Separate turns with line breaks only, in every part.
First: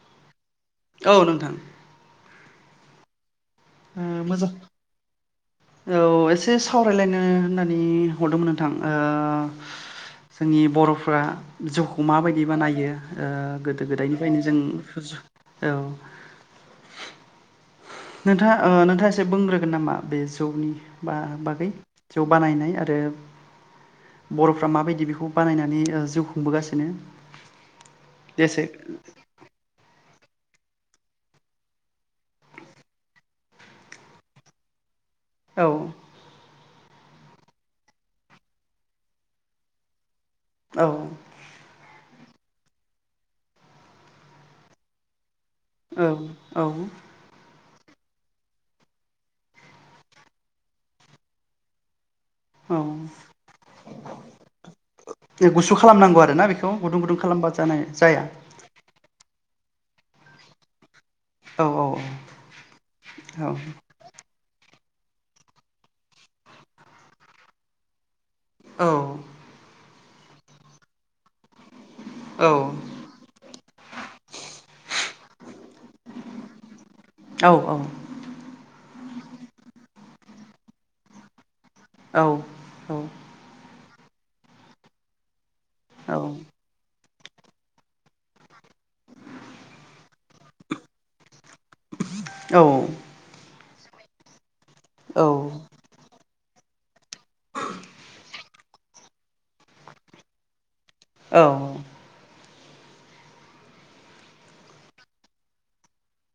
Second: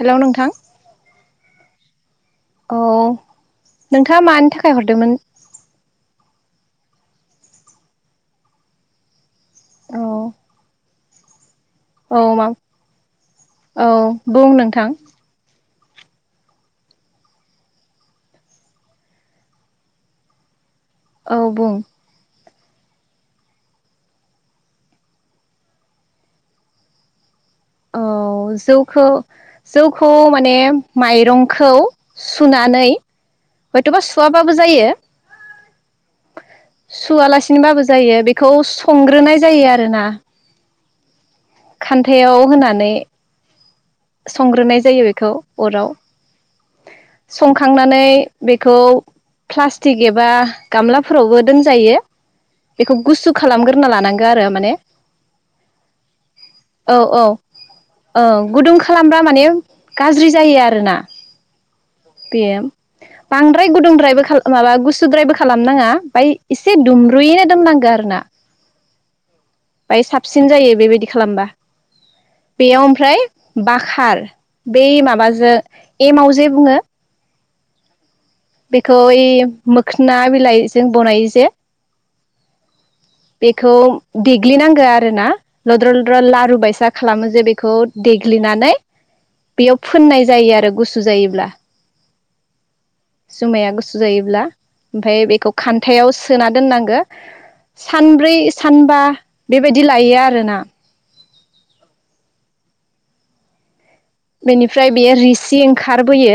Hello नोंथां
औ नोंथां
औ
ओ
नोंथाङा
मोजां
मानि थाखाय हरदोंमोन?
औ एसे सावरायलायनो होननानै हरदोंमोन नोंथां ओ
औ
जोंनि बर फ्रा जौखौ मा बायदि बानायो ओ गोदो
औ
गोदायनिफ्रायनो
बुं
जों
नोंथां
औ नोंथाङा ओ नोंथाङा एसे बुंग्रोगोन नामा बे जौनि? बा
औ
बागै
बुं
जौ बानायनाय आरो बरफ्रा माबायदि बेखौ बानायनानै ओ जिउ खुंबोगासिनो
औ
एसे
जौखौ जौ खौ माने माइरंखौ सुनानै हयथबा सुवाबाबो जायो
औ
सुवालासिनोब्ला बो जायो बेखौ संग्रोनाय जायो आरोना
औ
खानथायाव होनानै संग्रोनाय जायो बेखौ
औ औ
खांनानै बेखौ प्लास्टिक एबा गामलाफोरावबो दोनजायो
औ
बेखौ गुसु खालामग्रोना लानांगौ आरो माने
गुसु खालामनांगौ आरोना बेखौ
औ
गुदुं गुदुं
औ
खालामबा जानाय
औ
जाया?
गुदुं खालामब्ला माने गाज्रि जायो आरोना
औ
बे
औ
बांद्राय गुदुंद्रायबो खा- माबा गुुसु सुद्रायबो खालामनाङा ओमफ्राय एसे दुमब्रुयैनो दोननांगो आरोना
औ
बाय साबसिन जायो बेबायदि खालामबा
औ
बेयाव ओमफ्राय बाखार बै माबाजों एमाव जे बुङो
औ औ
बेखौ ओइ मोखोना बिलाइजों बनायो जे
औ औ
बेखौ देग्लिनांगो आरो ना लद्र
औ
लद्र लारु बायसा खालामो जे बेखौ देग्लिनानै बेयाव फोननाय जायो आरो गुसु जायोब्ला
औ
जुमाया गुसु जायोब्ला ओमफाय बेखौ
औ
खान्थायाव सो सोना दोननांगो सानब्रै सानबा बेबायदि लायो आरोना
औ
बेनिफ्राय बेयो रिसि ओंखारबोयो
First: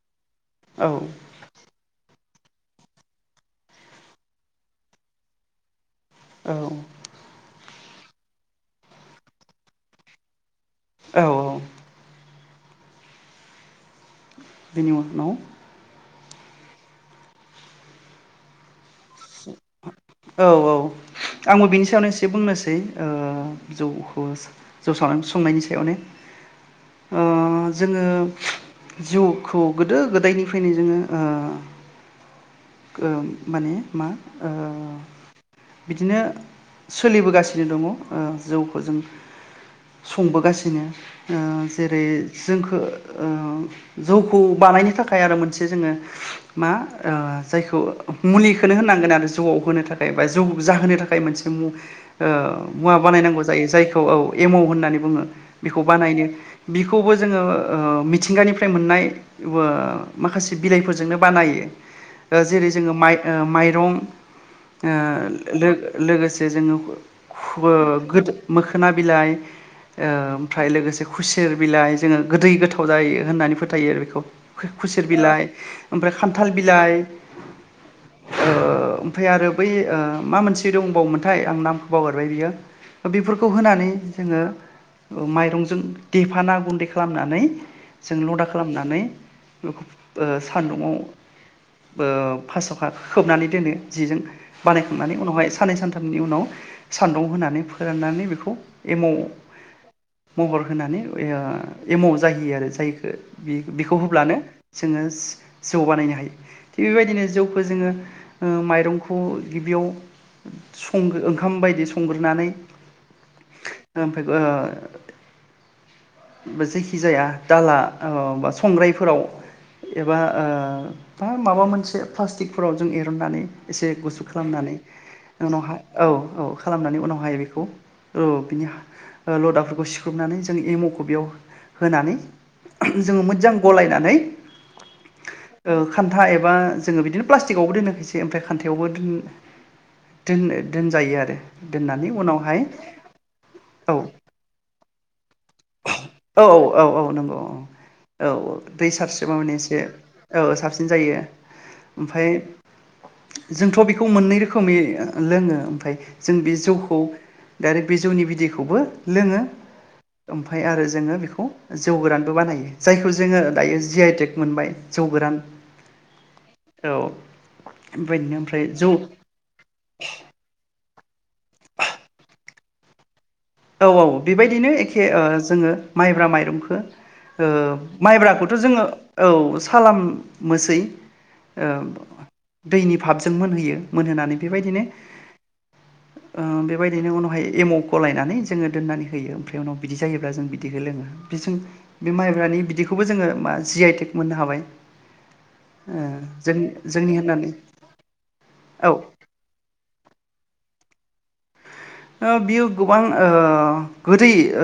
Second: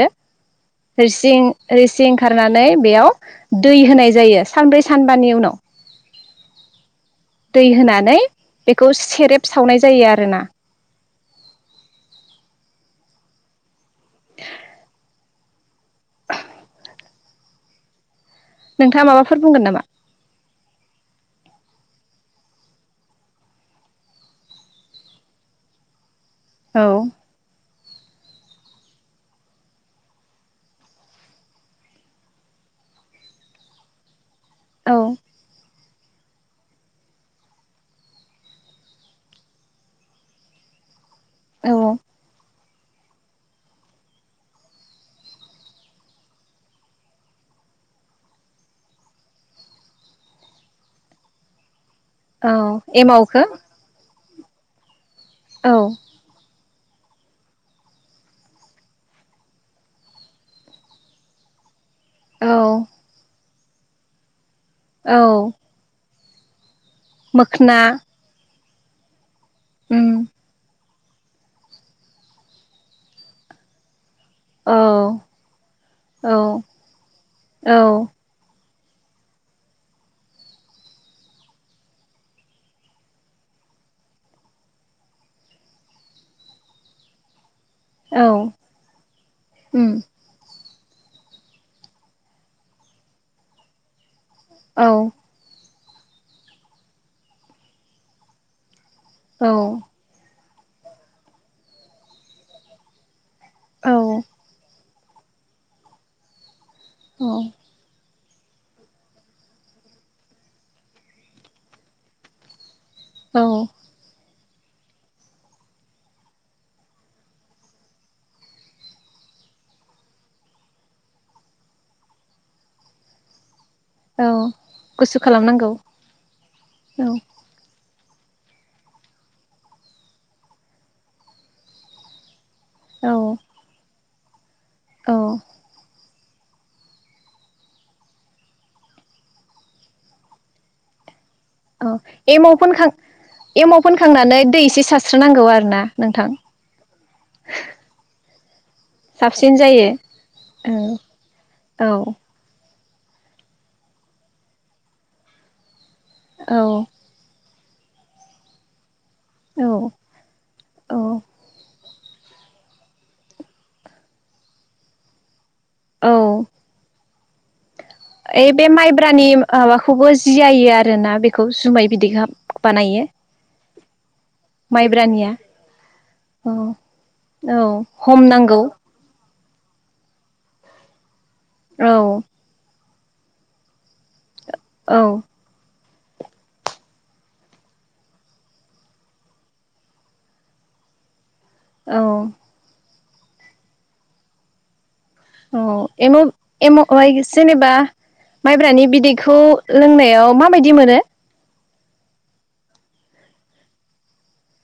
रोसिं रोसिं खारनानै बेयाव दै होनाय जायो सानब्रै सानबानि उनाव
औ
दै होनानै बेखौ सेरेब सावनाय जायो आरोना
औ औ [unintelligible]
[unintelligible] नोंथाङा माबाफोर बुंगोन नामा?
औ आंबो बिनि सायावनो एसे बुंनोसै ओ जौखौ जौ स-संनायनि सायावनो
औ
ओ जोङो जौखौ गोदो गोदायनिफ्रायनो जोङो ओ ओ माने मा ओ
औ
बिदिनो सोलिबोगासिनो दङ ओ जौखौ जों संबोगासिनो ओ‌
औ
जेरै- जोंखो ओ जौखौ बानायनो थाखाय आरो मोनसे जोङो मा ओ जायखौ मुलिखौ होनांगोन आरो जौआव होनो थाखाय बा जौ जाहोनो थाखाय मोनसे ओ
औ
मुवा
एमावखो
बानायनांगौ जायो जायखौ औ एमव होननानै बुङो।
औ
बेखौ बानायनो बिखौबो जोङो ओ मिथिंगानिफ्राय मोननाय ओ माखासे बिलाइफोरजोंनो बानायो। ओ
औ
जेरै- जोङो माइ माइ [unintelligible] ओ
औ
लो-लोगोसे जे जोङो ओ
मोखोना
गोदो मोखोना बिलाइ
उम
ओ ओमफ्राय लोगोसे खुसेर बिलाइ जोङो गोदै गोथाव जायो होननानै फोथायो आरो बेखौ
औ
खुसेर बिलाइ ओमफ्राय
औ
खान्थाल बिलाइ
औ
ओ ओमफाय आरो बै ओ मा मोनसे दंबावोमोनथाय आं नामखौ बावगारबाय बियो बेफोरखौ होनानै जोङो ओ माइरंजों देफाना गुन्दै खालामनानै जों
औ
लदा खालामनानै ओफ
उम
ओ सान्दुंङाव ओ फास्सखा खोबनानै दोनो जिजों
औ
बानायखांनानै उनावहाय साननै सानथाम नि उनाव सान्दुं होनानै फोराननानै बेखौ एमाव
औ
महर होनानै ओ एमाव जाहैयो आरो जायखो बे
औ
बेखौ होब्लानो जोङो जौ बानायनो हायो थिग बेबायदिनो
औ
जौखौ जोङो ओ माइरंखौ गिबियाव संगो ओंखाम बायदि संग्रोनानै
औ
ओ जायखि जाया दाला ओ बा संग्रायफोराव एबा ओ माबा मोनसे प्लास्टिकफोराव जों एरन्नानै एसे गुसु
औ
खालामनानै
गुसु खालामनांगौ
उनावहाय औ औ खालामनानै
औ
उनावहाय बेखौ औ बिनि लदाफोरखौ सिख्रुबनानै जों एमावखौ बेयाव होनानै
औ
जोङो मोजां गलायनानै
औ
खान्था एबा जोङो बिदिनो प्लास्टिकआवबो दोनो खायसे ओमफ्राय खान्थायावबो दोन-दोन-दोनजायो आरो
औ
दोननानै
एमाव
उनावहाय
फोनखां एमाव
औ
फोनखांनानै दै एसे सारस्रोनांगौ आरोना नोंथां
औ औ नंगौ औ औ दै सारसोबा
साबसिन
माने एसे
जायो
ओ साब
औ
जायो
औ
ओमफाय जोंथ बेखौ मोननै रोखोमै ओ लोङो ओमफाय जों बे
औ
जौखौ दा आरो बि जौनि बिदैखौबो लोङो
औ
ओमफाय आरो
औ
जोङो बेखौ जौ गोरानबो बानायो जायखौ जोङो दायो जि आइ टेक मोनबाय जौ गोरान
औ
अ
ओइ बे माइब्रानि ओ माबाखौबो जि आयो आ ना बेखौ जुमाय बिदै खाम बानायो
औ औ बेबायदिनो एखे ओ
माइब्रानिया
जोङो माइब्रा
औ
माइरंखो ओ
औ
माइब्राखौथ
हमनांगौ
जोङो औ सालाम मोसै ओ
औ
दैनि पापजों मोनहोयो मोनहोनानै बेबायदिनो
औ
ओ बेबायदिनो उनावहाय एमखौ लायनानै जोङो दोननानै होयो ओमफ्राय उनाव बिदि जायोब्ला जों बिदिखौ लोङो बिजों
औ
बे माइब्रानि बिदिखौ बेखौबो जोङो मा जि आइ टेक मोननो हाबाय
औ
ओ जों
एमा-एमाव
जोंनि होननानै
जेनेबा
औ
माइब्रानि बिदैखौ लोंनायाव माबायदि मोनो
ओ बियो गोबां ओ गोदै ओ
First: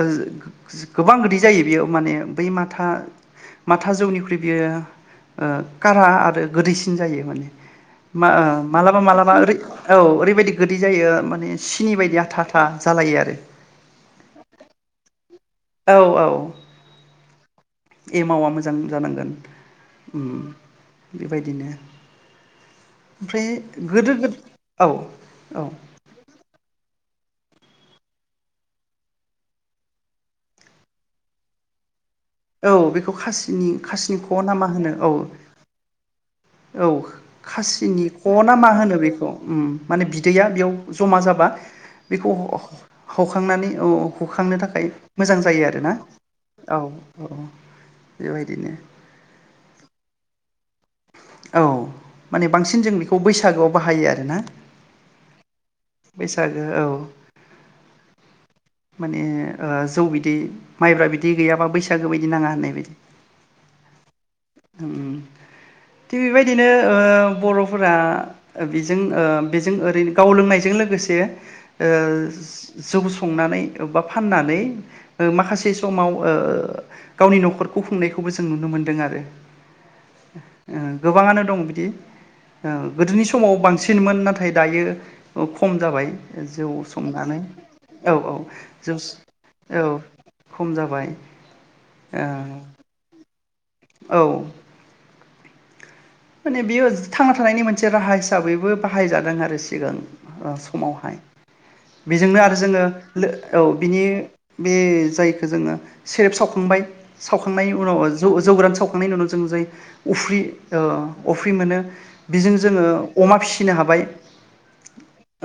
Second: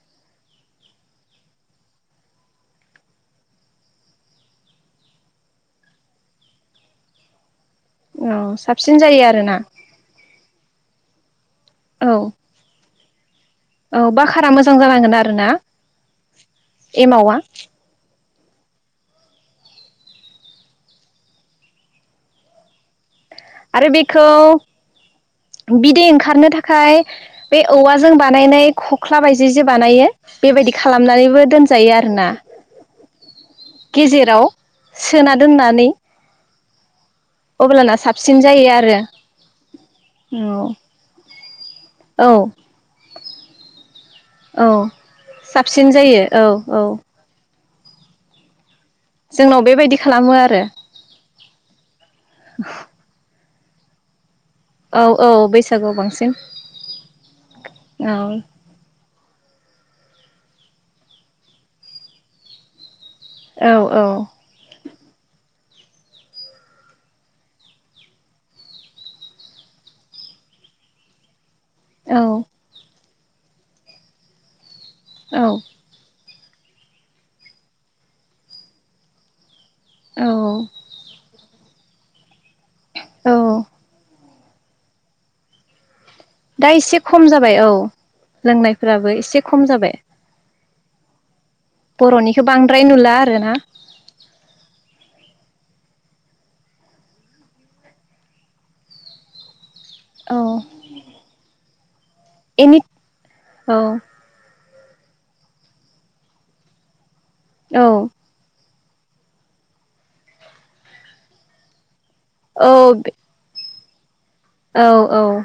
गोबां गोदै जायो बेयो माने बै माथा माथा जौनिख्रुइ बियो ओ कारा आरो गोदैसिन जायो माने ओ
औ साबसिन
मालाबा
जायो
मालाबा
आरोना
ओैरै-औ ओरैबायदि गोदै जायो माने सिनि
औ
बायदि आ आटा जालायो आरो
औ बाकारा मोजां जानांगोन आरो रोना
औ
एमावा
एमावआ मोजां जानांगोन ओम बेबायदिनो ओमफ्राय
आरो
गोदो
बेखौ
गोद औ औ
बिदै ओंखारनो थाखाय बे औवाजों बानायनाय खख्ला बायदि जे बानायो बेबायदि खालामनानैबो दोनजायो आरोना
औ बेखौ खासिनि खासिनि ख
गेजेराव
नामा होनो औ
सोना दोननानै
औ
अब्लाना
खासिनि
साबसिन
खना मा
जायो
होनो
आरो
बेखौ ओम माने बिदैया बेयाव जमा जाबा
औ
बेखौ ह-हखांनानै औ हखांनो
औ
थाखाय मोजां जायो आरोना औ औ बेबायदिनो
जोंनाव बेबायदि खालामो आरो
औ माने बांसिन जों बेखौ बैसागोआव बाहायो आरोना
औ औ बैसागुआव बांसिन
बैसागो औ
औ
माने ओ जौ बिदै माइब्रा बिदै गैयाबा बैसागो बायदि नाङा होननाय बायदि
औ औ
उम थिग बेबायदिनो ओ बर'फोरा बेजों ओ बेजों ओरैनो गाव लोंनायजों लोगोसे ओ
औ
जौ गुसु संना नानै अब्बा फाननानै ओ
औ
माखासे समाव ओ गावनि नखरखौ खुंनायखौबो जों नुनो मोनदों आरो
औ
ओ गोबाङानो दं बिदि [inaudible] गोदोनि समाव
औ
बांसिनमोन नाथाय। नाथाय दायो खम जाबाय। जौ
दा एसे खम
संनानै
जाबाय
औ औ। जौ
लोंनायफोराबो एसे खम
औ
जाबाय।
खम जाबाय।
बरनिखौ
ओ
बांद्राय नुला आरो ना।
औ। माने बेयो थांना थानायनि मोनसे राहा हिसाबैबो बाहायजादों आरो। सिगां
औ
समावहाय। बेजोंनो आरो
एनि
जोङो औ बिनि। बे जायखौ जोङो सेरेब सावखांबाय। सावखांनायनि उनाव
औ
जौ जौग्रान सावखां। खांनायनि उनाव जों जाय अफ्रि। अफ्रि मोनो। बेजों जोङो
औ
अमा फिसियो। फिनो हाबाय।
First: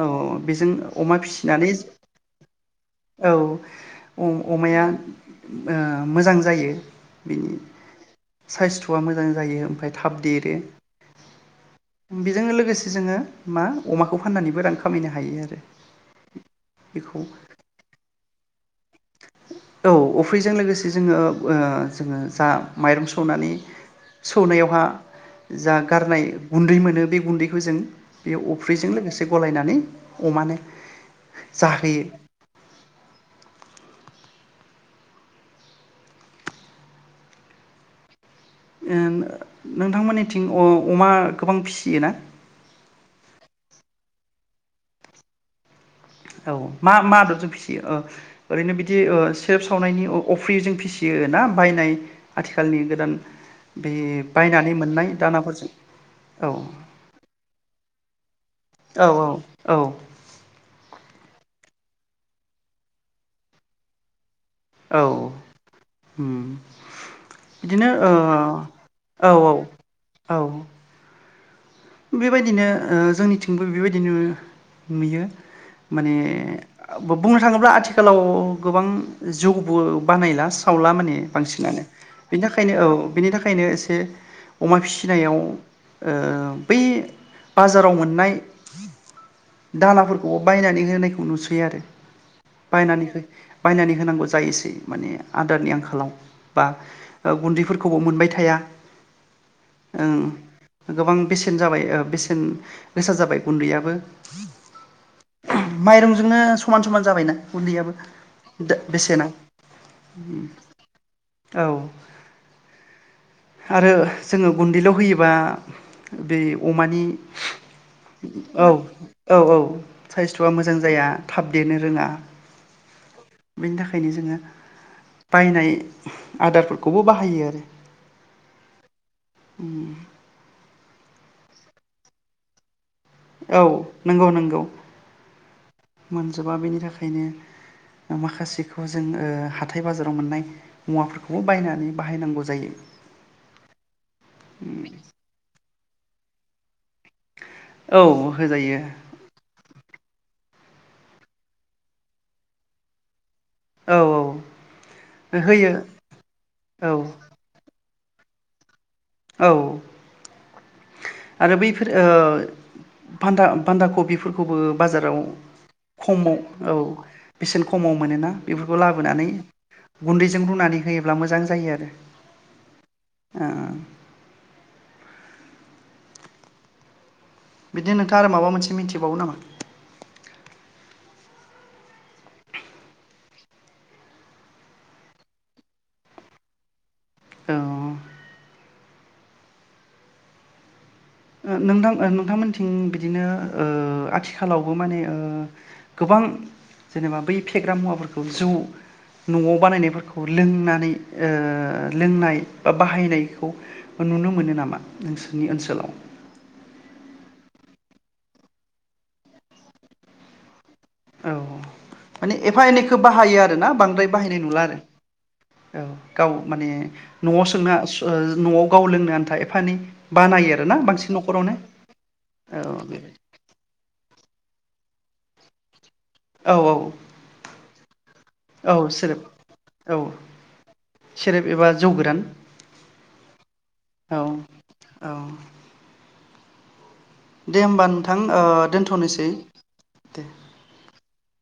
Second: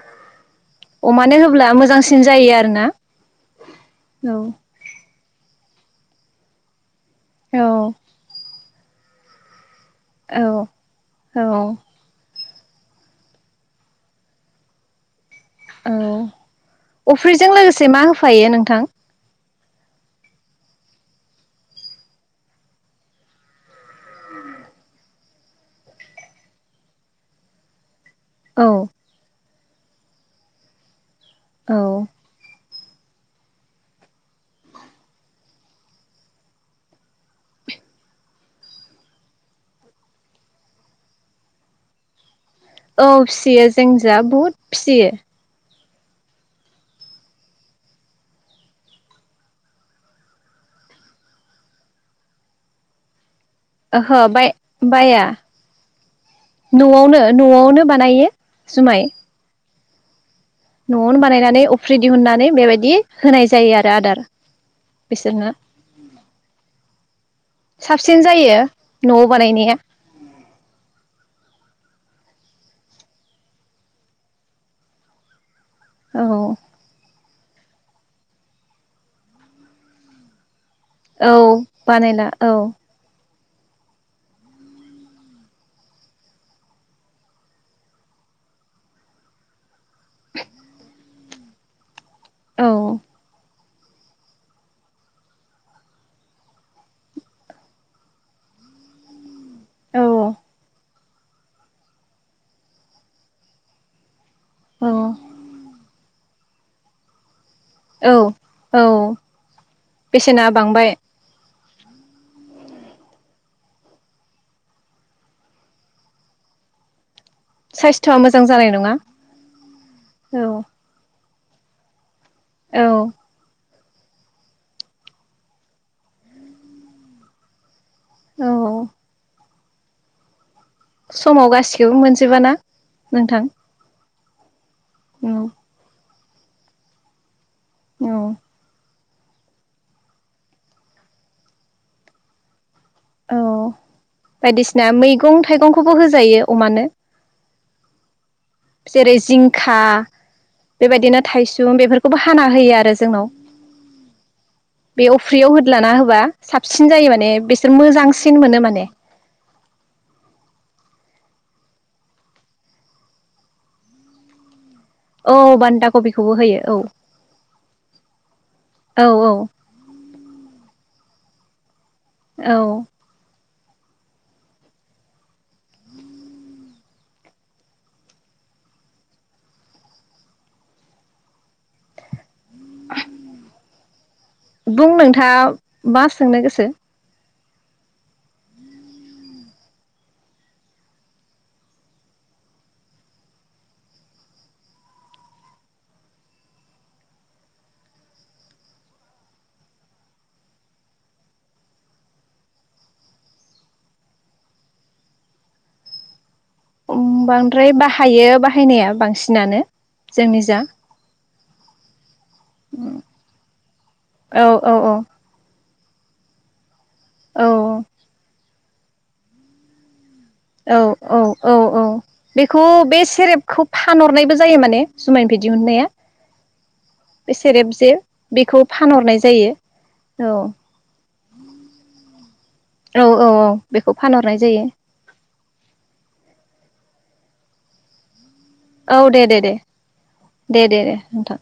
औ बेजों अमा
अमानो होब्ला
फिसिनानै
मोजांसिन जायो आरोना
औ
औ
अमाया। मोजां जायो।
औ।
साइस थआ मोजां जायो ओमफ्राय। थाब देरो।
औ औ औ
बे जोंनो लोगोसे जोङो मा अमाखौ फाननानैबो रां खामायनो हायो आरो।
औ
बेखौ
अफ्रिजों लोगोसे मा होफायो नोंथां।
औ अफ्रिजों लोगोसे जोङो जोङो जा माइरं सौनानै सौनायावहा जा गारनाय गुन्दै मोनो बे गुन्दैखौ जों। बेयो
औ
अफ्रिजों लोगोसे गलायनानै। अमानो।
औ
जाहोयो। नोंथांमोननिथिं अमा गोबां फिसियो ना।
औ फियो जोंनिथिंजाय बुहुद फिसियो।
औ मा मा आदबजों फिसियो ओरैनो बिदि सेरेप सावनायनि अफ्रिजों फिसियो ना बायनाय आथिखालनि गोदान। बे
ओहो
बायनानै
बाया
मोननाय
बाया
दानाफोरजों औ
नआवनो नआवनो बानायो।
औ औ औ।
नआवनो बानायनानै अफ्रि दिहुननानै बेबायदि होनाय जायो आरो आदार।
औ
बिसोरनो
ओम बिदिनो ओ
साबसिन जायो न'आव
ओ औ
बानायनाया
औ। बेबायदिनो ओ जोंनिथिंबो बेबायदिनो नुयो। माने
औ
आ बुंनो थाङोब्ला आथिखालाव गोबां जौबो बानायला। सावला माने
औ
बांसिनानो बिनि थाखायनो औ बिनि थाखाय खायनो एसे अमा फिसिनायाव ओ बै बाजाराव मोननाय दानाफोरखौ बायनानै होनाय नुसै आरो।
औ
बायनानै हो बायनानै होनांगौ जायोसै माने आदारनि आंखालाव बा ओ गुन्दैफोरखौबो मोनबाय थाया
औ
ओं गोबां बे सेन जाबाय ओ बेसेन गोसा जाबाय गुन्दैयाबो
औ
माइरं जोंनो समान समान जाबायना गुन्दैयाबो
औ
दा
औ
बेसेना
बेसेना
उम
बांबाय
औ आरो जोङो गुन्दैल' होयोबा बे अमानि
साइस्थ'आ मोजां
औ
जानाय नङा
औ औ
औ
साइस्थ'आ मोजां जाया थाब देरनो रोङा
औ
बेनि थाखायनो जोङो बायनाय आदारफोरखौबो बाहायो आरो।
औ औ
उम
समाव गासिखौबो मोनजोबा ना
औ नोंगौ नोंगौ
औ
मोनजोबा बेनि
औ
थाखायनो माखासेखौ जों ओ हाथाय बाजाराव मोननाय मुवाफोरखौबो बायनानै बाहायनांगौ जायो।
औ बायदिसिना मैगं थाइगं खौबो होजायो अमानो
औ होजायो
जेरै जिंखा बेबायदिनो थायसुम बेफोरखौबो हाना होयो आरो जोंनाव।
औ
बेयाव अफ्रियाव
होयो
होदलाना होबा
औ
साबसिन जायो माने बिसोर मोजां बांसिन मोनो माने।
औ आरो बैफोर ओ बान्दा बान्दा कबिफोरखौबो बाजाराव
औ बान्दा कबिखौबो होयो
खमाव औ बेसेन खमाव मोनोना बेफोरखौ
औ
लाबोनानै
औ
गुन्दैजों रुनानै होयो ब्ला मोजां जायो आरो।
औ
ओं बिदिनो नोंथाङा आरो माबा मोनसे मिथिबावो नामा?
बुं नोंथाङा मा सोंनो गोसो।
औ। नोंथां नोंथांमोनथिं बिदिनो ओ आथिखालावबो ओ माने गोबां जेनेबा बै फेग्रा मुवाफोरखौ जौ न'आव बानायनायफोरखौ लोंनानै लोंनाय बा बाहायनायखौ नुनो मोनो नामा नोंसोरनि ओनसोलाव?
औ बांद्राय बाहायो बाहायनाया बांसिनानो जोंनि जा।
औ माने एफा एनैखौ बाहायो आरो ना बांद्राय बाहायनाय
औ
नुला
औ
आरो।
औ
औ गाव माने न'आव
औ
सोंना सो न'आव गाव लोंनो आन्था एफा एनै बानायो आरोना
औ
बांसिन
औ
न'खरावनो
औ औ
औ
बेखौ बे
बेबायदि।
सेरेबखौ फानहरनायबो ज जायो माने जुमाय बि दिहुननाया
औ औ
बे सेरेप जे बेखौ
औ
फानहरनाय
सेरेब
जायो
औ सेरेब एबा जौ गोरान।
औ औ औ बेखौ
औ
फानहरनाय जायो।
औ दे होमबा नोंथां ओ
औ दे
दोनथ'नोसै
दे दे दे दे दे। नोंथां।